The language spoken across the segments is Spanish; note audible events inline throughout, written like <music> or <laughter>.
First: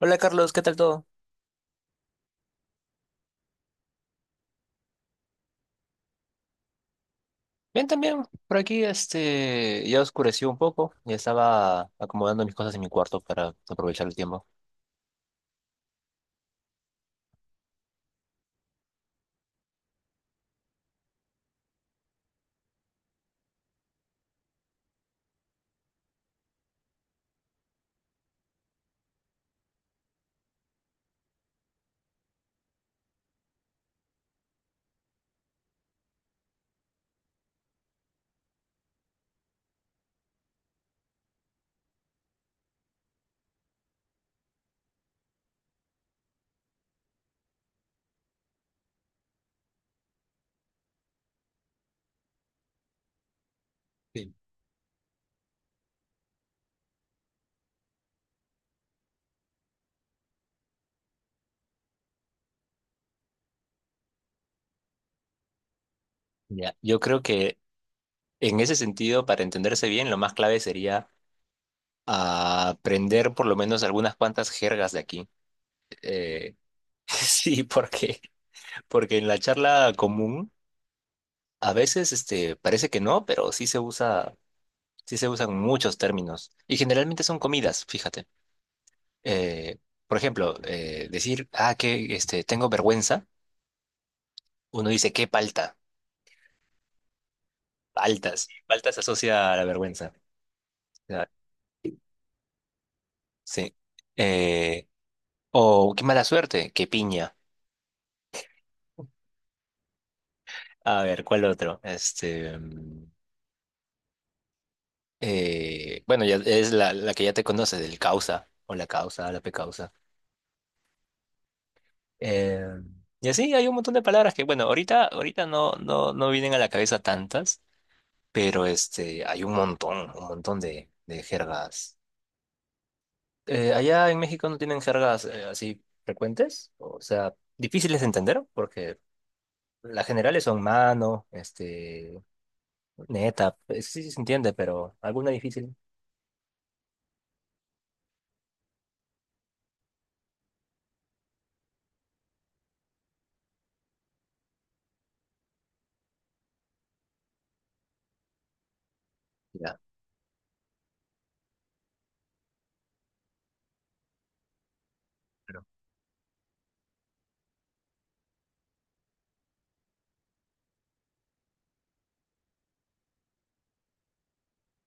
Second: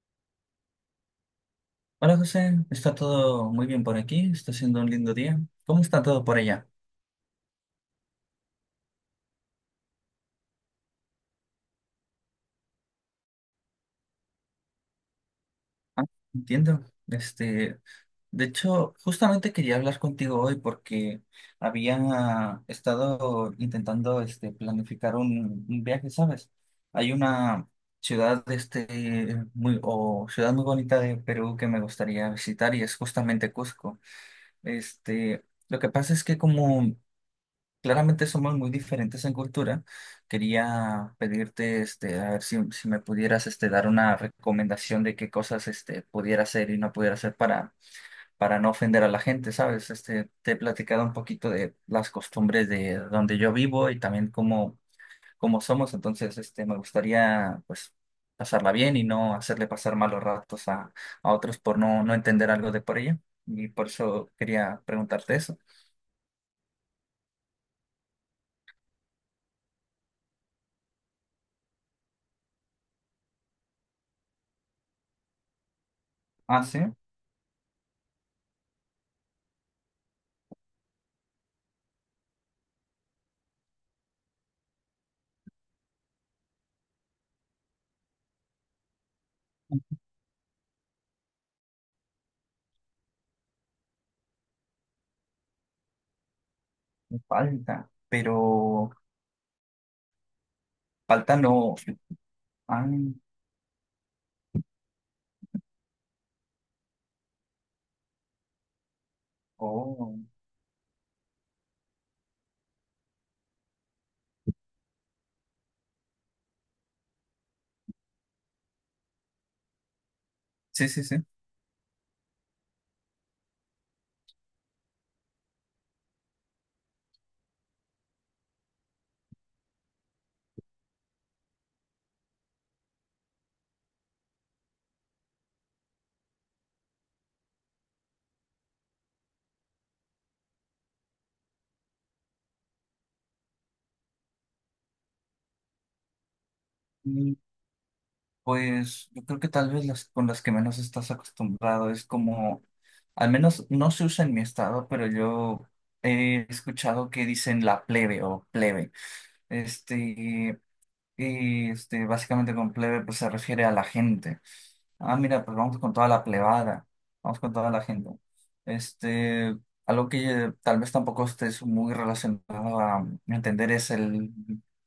Hola Carlos, ¿qué tal todo? Hola José, está todo muy bien por aquí, está siendo un lindo día. ¿Cómo está todo por allá? Bien, también. Por aquí ya oscureció un poco y estaba acomodando mis cosas en mi cuarto para aprovechar el tiempo. Ah, entiendo. De hecho, justamente quería hablar contigo hoy porque había estado intentando planificar un viaje, ¿sabes? Hay una ciudad o ciudad muy bonita de Perú que me gustaría visitar y es justamente Cusco. Este, lo que pasa es que, como claramente somos muy diferentes en cultura, quería pedirte, este, a ver si me pudieras, este, dar una recomendación de qué cosas, este, pudiera hacer y no pudiera hacer para no ofender a la gente, ¿sabes? Este, te he platicado un poquito de las costumbres de donde yo vivo y también Sí. Cómo somos. Entonces, este, me gustaría, pues, pasarla bien y no hacerle pasar malos ratos a otros por no entender algo de por ella. Y por eso quería preguntarte eso. Ya. Yo creo que en ese sentido, para entenderse bien, lo más clave sería aprender por lo menos algunas cuantas jergas de aquí. Eh, Ah, sí, <laughs> sí, porque en la charla común a veces parece que no, pero sí se usan muchos términos y generalmente son comidas, fíjate. eh, por ejemplo, decir, ah, que tengo vergüenza, uno dice, qué palta, me falta, pero... paltas se asocia a la vergüenza. Ah, Falta no. Ah, sí. Eh, o qué mala suerte, qué piña. oh. A ver, ¿cuál otro? Este, mm, bueno, ya es la que ya te conoces, el causa, o la causa, la pecausa. Sí, sí, sí. Eh, y así hay un montón de palabras que, bueno, ahorita no vienen a la cabeza tantas, pero hay un montón de jergas allá en México no tienen jergas así frecuentes, o sea, difíciles de entender, porque las generales son mano, este, neta, pues, sí, sí se entiende, pero alguna difícil. Mm, pues yo creo que tal vez las con las que menos estás acostumbrado es como, al menos no se usa en mi estado, pero yo he escuchado que dicen la plebe o plebe. Ya, Este, básicamente con plebe pues se refiere a la gente. Ah, mira, pues pero- vamos con toda la plebada, vamos con toda la gente. Este, algo que tal vez tampoco estés muy relacionado a entender es el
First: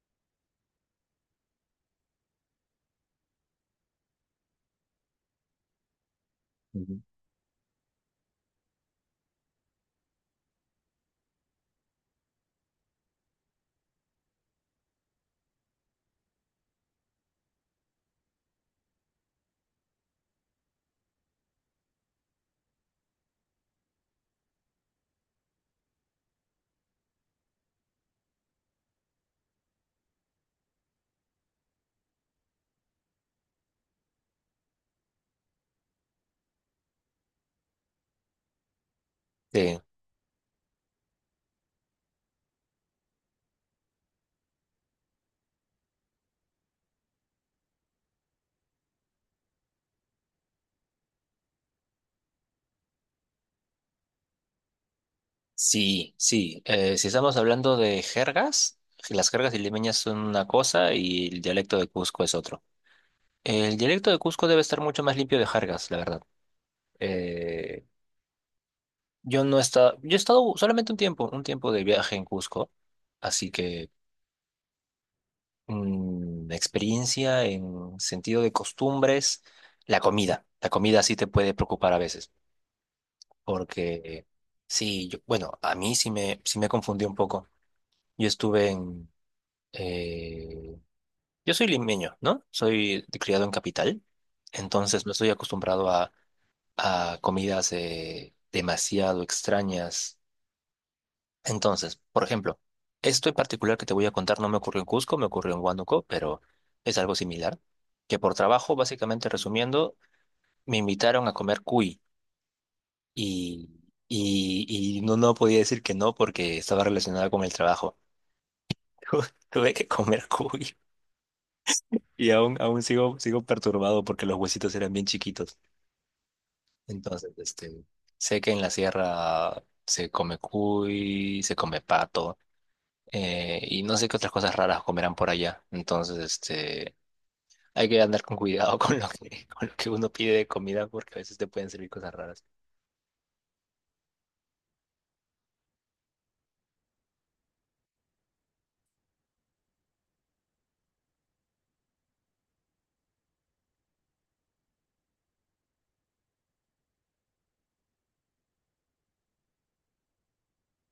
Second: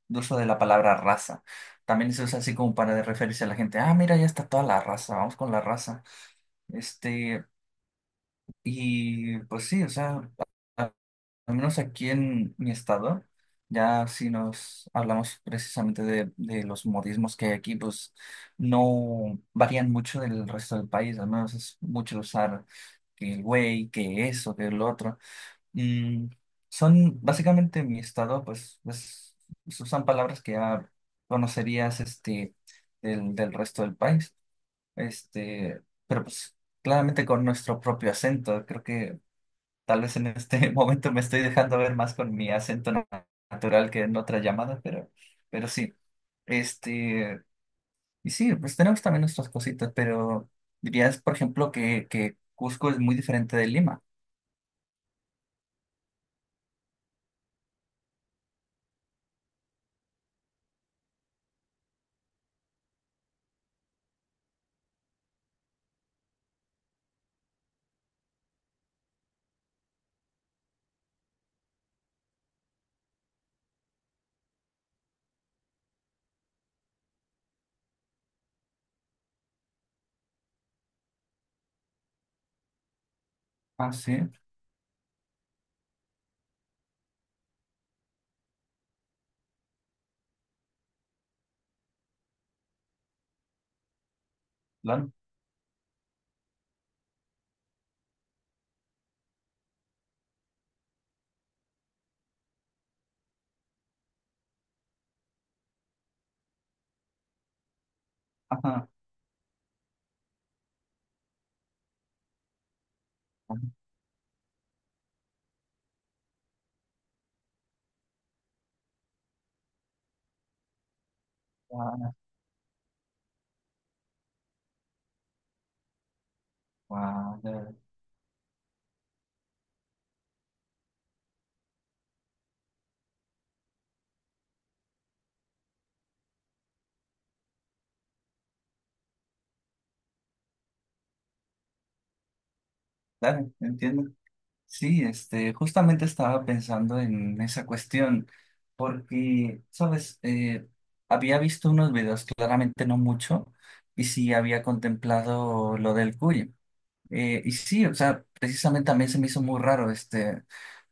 uso de la palabra raza. También se usa así como para referirse a la gente. Ah, mira, ya está toda la raza, vamos con la raza. Ujú. Este, y pues sí, o sea, al menos aquí en mi estado, ya si nos hablamos precisamente de los modismos que hay aquí, pues no varían mucho del resto del país, al menos es mucho usar que el güey, que eso, que el otro. Mm, son básicamente en mi estado, pues se usan palabras que ya conocerías este, del resto del país, este, pero pues claramente con nuestro propio acento, creo que Sí, tal vez en este <laughs> momento me estoy dejando ver más con mi acento natural que en otra llamada, pero sí. Este, y sí, pues tenemos también nuestras cositas, pero dirías, por ejemplo, que Cusco es muy diferente de Lima. sí, sí. Si estamos hablando de jergas, las jergas limeñas son una cosa y el dialecto de Cusco es otro. El dialecto de Cusco debe estar mucho más limpio de jergas, la verdad. Eh, yo no he estado, yo he estado solamente un tiempo de viaje en Cusco, así que mm, experiencia en sentido de costumbres, la comida. La comida sí te puede preocupar a veces, Ah, porque sí, sí, yo, bueno, a mí sí me confundí un poco. Yo estuve en... eh, yo soy limeño, ¿no? Soy de- criado en capital, entonces claro. no estoy acostumbrado a comidas demasiado extrañas. Entonces, por ejemplo, esto en particular que te voy a contar no me ocurrió en Cusco, me ocurrió en Huánuco, pero es algo similar. Que por trabajo, Ajá. básicamente resumiendo, me invitaron a comer cuy Guau, y, y no, no podía decir que no porque estaba relacionada con el trabajo. <laughs> Tuve que comer cuy guau, y aún, aún sigo, sigo perturbado porque los huesitos eran bien chiquitos. Entonces, guau, este, sé que en la sierra se come cuy, se come pato. Y no sé qué otras cosas raras comerán por allá. Entonces, este, hay que andar con cuidado <laughs> con lo que, <laughs> con lo que uno pide de comida porque a veces te pueden servir cosas raras. claro, entiendo. Sí, este, justamente estaba pensando en esa cuestión, porque, sabes, había visto unos videos, claramente no mucho, y sí había contemplado lo del cuyo. Y sí, o sea, precisamente también se me hizo muy raro, este,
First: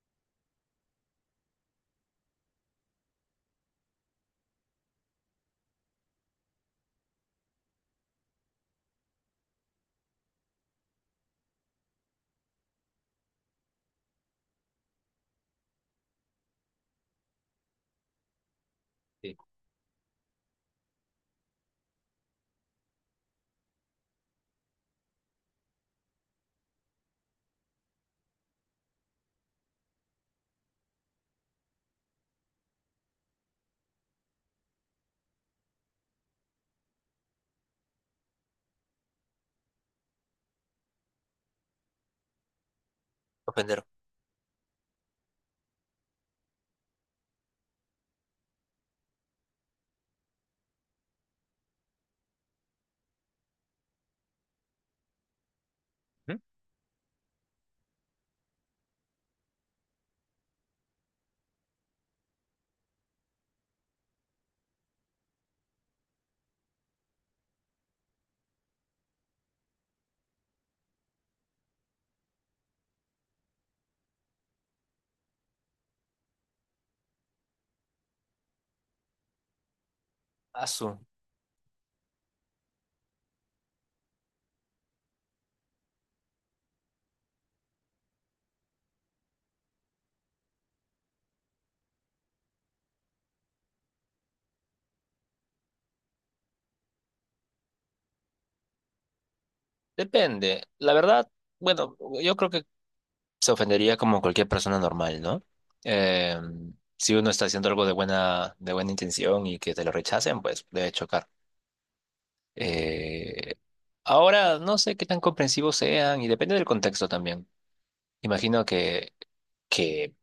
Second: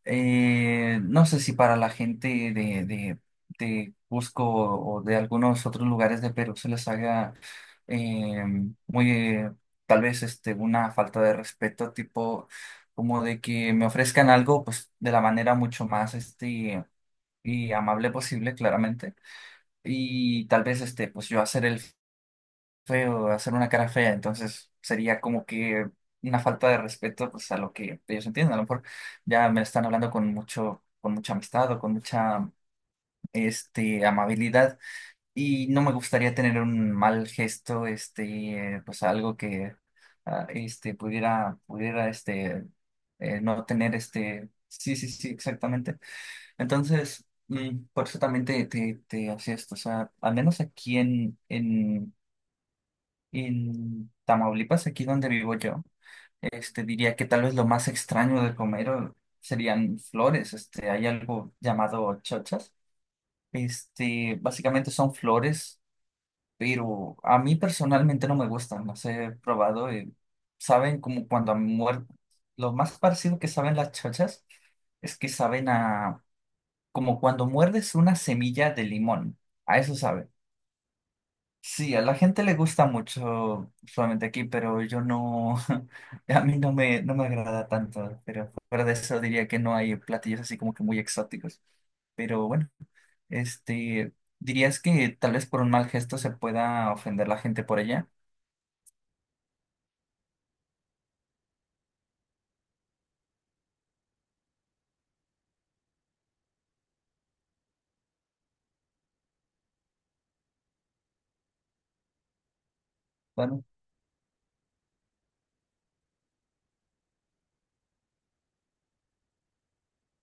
no sé si para la gente de, de, de Cusco o de algunos otros lugares de Perú se les haga eh, muy, eh, tal vez este, una falta de respeto, tipo como de que me ofrezcan algo pues de la manera mucho más este, y amable posible, claramente. Sí. Y tal vez este, pues yo hacer el feo, hacer una cara fea, entonces sería como que una falta de respeto pues a lo que ellos entienden. A lo mejor ya me están hablando con mucha amistad o con mucha este amabilidad y no me gustaría tener un mal gesto, este, pues algo que ah, este pudiera este no Ofender. tener este sí, sí, sí, exactamente. Entonces, mm, por eso también te hacía esto. O sea, al menos aquí en Tamaulipas, aquí donde vivo yo, ¿Mm? este, diría que tal vez lo más extraño de comer serían flores. Este, hay algo llamado chochas. Este, básicamente son flores, pero a mí personalmente no me gustan. Las he probado y saben como cuando han muerto. Lo más parecido que saben las chochas es que saben a como cuando muerdes una semilla de limón. A eso saben. Asu. Sí, a la gente le gusta mucho solamente aquí, pero yo no, <laughs> a mí no me agrada tanto, pero fuera de eso diría que no hay platillos así como que muy exóticos, pero bueno, este, ¿dirías que tal vez por un mal gesto se pueda ofender la gente por ella? Depende. La verdad, bueno, yo creo que se ofendería como cualquier persona normal, ¿no? Eh, si uno está haciendo algo de buena intención y que te lo rechacen, pues debe chocar. Eh, Bueno, Ahora, no sé qué tan comprensivos sean y depende del contexto también. Imagino que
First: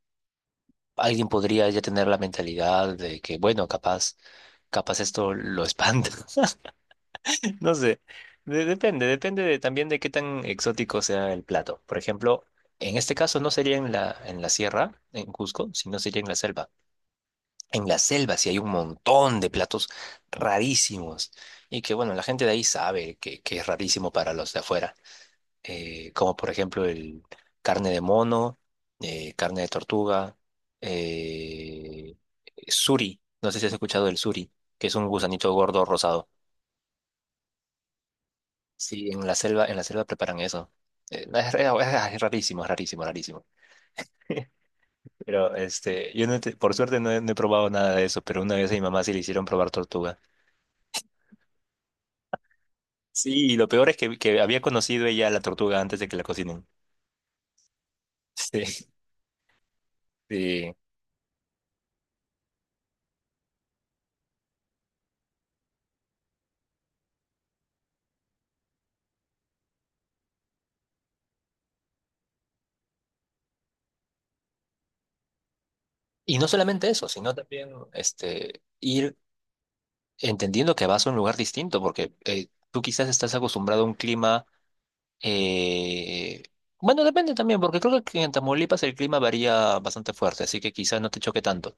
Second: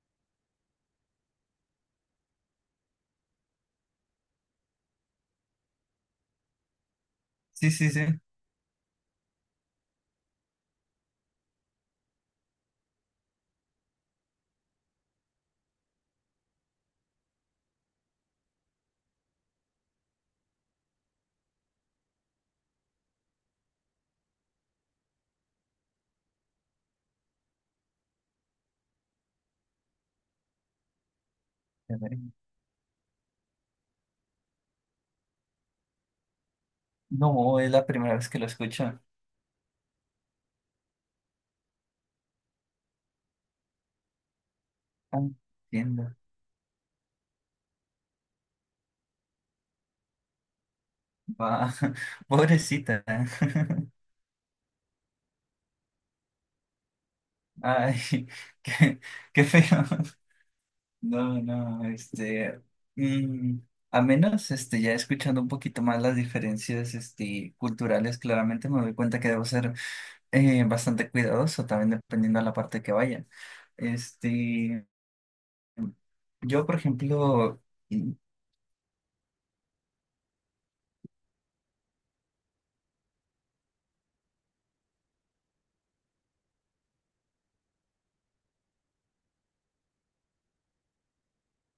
alguien podría ya tener la mentalidad de que, bueno, capaz esto lo espanta. <laughs> sí, No sí, sé. sí. A De- depende, depende de- también de qué tan exótico sea el plato. Por ejemplo, en este caso no sería en en la sierra, en Cusco, sino sería en la selva. En la selva sí hay un montón de platos rarísimos. Y que, bueno, la gente de ahí sabe que es rarísimo para los de afuera como por ejemplo el carne de mono, carne de tortuga, eh, ver, suri, no sé si has escuchado del suri, que es un gusanito gordo rosado. no, es la primera vez que lo escucho. Sí, en la selva preparan eso. No, es- ah, Es rarísimo, es rarísimo, rarísimo. <laughs> Ah, Pero este, entiendo. yo no te- por suerte no he, no he probado nada de eso, pero una vez a mi mamá sí le hicieron probar tortuga. Va, <laughs> pobrecita. Sí, y lo peor es <laughs> que había conocido ella la tortuga antes de que la cocinen. Ay, <laughs> Sí, qué, qué feo. sí. No, no, este, mm, a menos, este, ya escuchando un poquito más las diferencias, este, culturales, claramente me doy cuenta que debo ser bastante cuidadoso también dependiendo de la parte que vaya. Este, Y no yo, por solamente eso, sino ejemplo, también mm, este, ir entendiendo que vas a un lugar distinto, porque tú quizás estás acostumbrado a un clima, eh, bueno, depende también, porque creo que en Tamaulipas el clima varía bastante fuerte, así que quizás no te choque tanto,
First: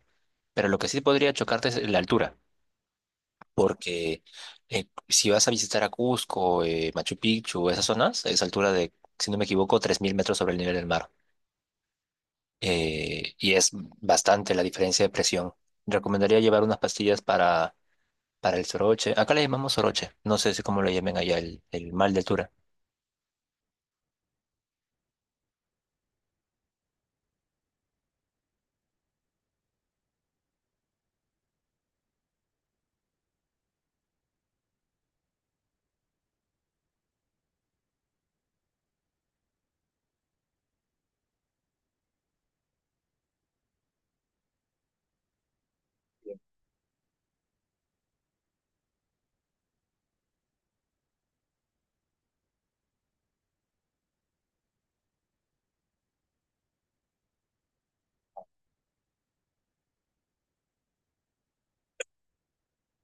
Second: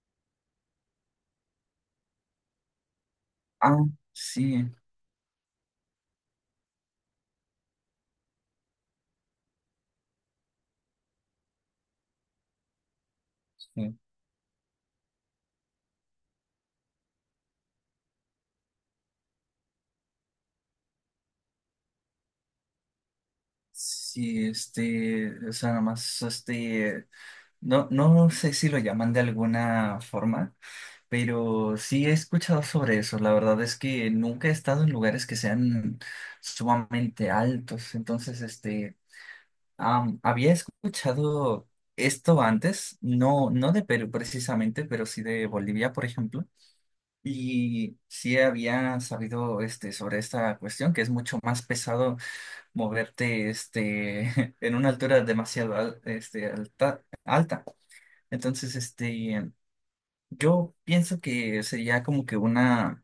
pero lo que sí podría chocarte es la altura, ah, porque sí, si vas a visitar a Cusco, Machu Picchu, esas zonas, es altura de, si no me equivoco, 3000 metros sobre el nivel del mar, y es sí, bastante la diferencia de presión. Recomendaría llevar unas pastillas para el soroche. Acá le llamamos soroche. No sé si cómo lo llamen allá, el mal de altura. sí, este, o sea, nada más, este, no sé si lo llaman de alguna forma. Pero sí he escuchado sobre eso. La verdad es que nunca he estado en lugares que sean sumamente altos. Entonces, este, am, había escuchado esto antes, no de Perú precisamente, pero sí de Bolivia, por ejemplo. Y sí había sabido este, sobre esta cuestión, que es mucho más pesado moverte este, <laughs> en una altura demasiado este, alta. Entonces, este, yo pienso que sería como que una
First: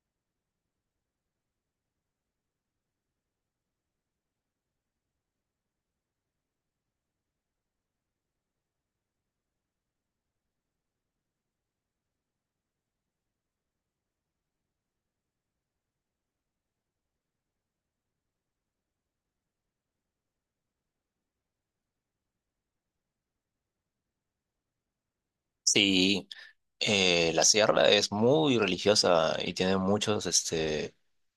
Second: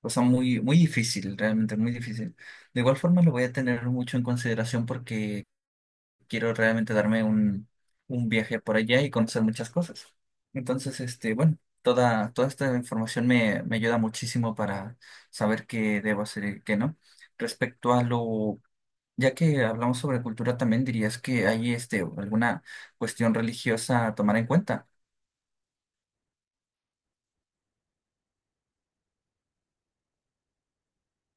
cosa muy, muy difícil, realmente muy difícil. De igual forma lo voy a tener mucho en consideración porque quiero realmente darme un viaje por allá y conocer muchas cosas. Entonces, este, bueno, toda esta información me ayuda muchísimo para saber qué debo hacer y qué no. Respecto a lo, ya que hablamos sobre cultura, también dirías que hay este, alguna cuestión religiosa a tomar en cuenta. Sí, la sierra es muy religiosa y tiene muchos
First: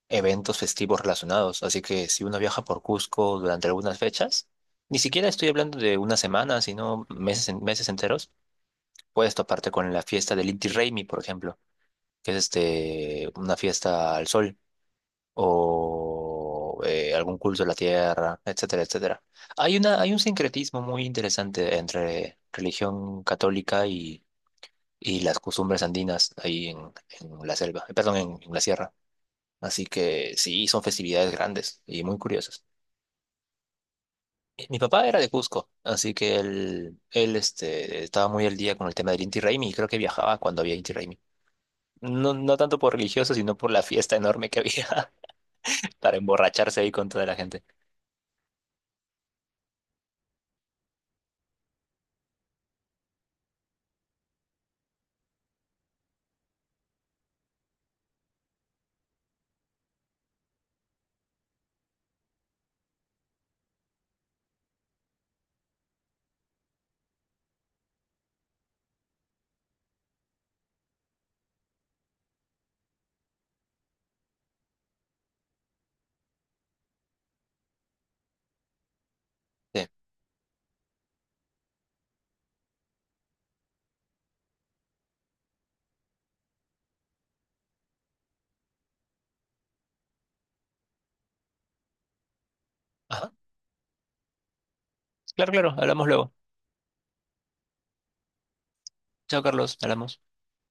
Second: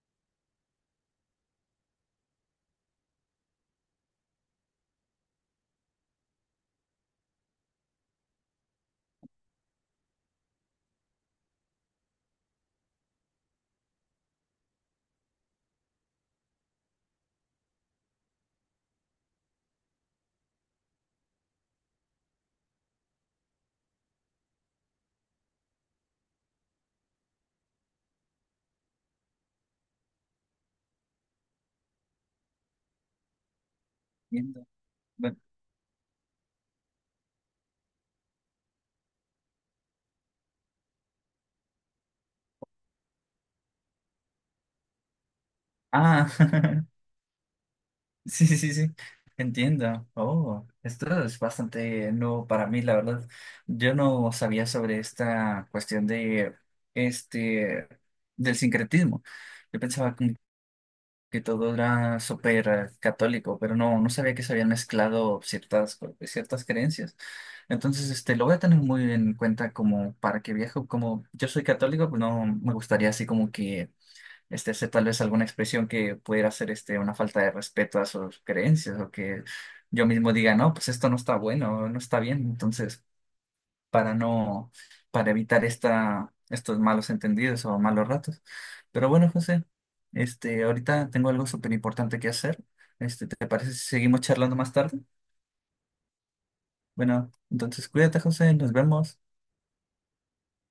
eventos festivos relacionados. Así que si uno viaja por Cusco durante algunas fechas, ni siquiera estoy hablando de una semana, sino meses, en- meses enteros, puedes toparte con la fiesta del Inti Raymi, por ejemplo, que es una fiesta al sol. O algún culto de la tierra, etcétera, etcétera. Hay un sincretismo muy interesante entre religión católica y las costumbres andinas ahí en la selva, perdón, en la sierra. Así que sí, son festividades grandes y muy curiosas. Entiendo. Mi papá era de Bueno, Cusco, así que él este, estaba muy al día con el tema del Inti Raymi y creo que viajaba cuando había Inti Raymi. No, no tanto por religioso, sino por la fiesta enorme que había <laughs> para ah, emborracharse <laughs> ahí con toda la gente. sí, sí, sí, sí. Entiendo. Oh, esto es bastante nuevo para mí, la verdad. Yo no sabía sobre esta cuestión de este del sincretismo. Yo pensaba como que todo era súper católico, pero no, no sabía que se habían mezclado ciertas creencias. Entonces, este, lo voy a tener muy en cuenta como para que viaje, como yo soy católico, pues no me gustaría así como que este, hacer tal vez alguna expresión que pudiera ser este, una falta de respeto a sus creencias o que Sí. yo mismo diga, no, pues esto no está bueno, no está bien. Entonces, para no, para evitar esta, estos malos entendidos o malos ratos. Pero bueno, José, este, ahorita tengo algo súper importante que hacer. Este, Ajá. ¿te parece si seguimos charlando más tarde? Claro, claro, hablamos luego. Bueno, entonces cuídate, José, nos vemos. Chao, Carlos, hablamos.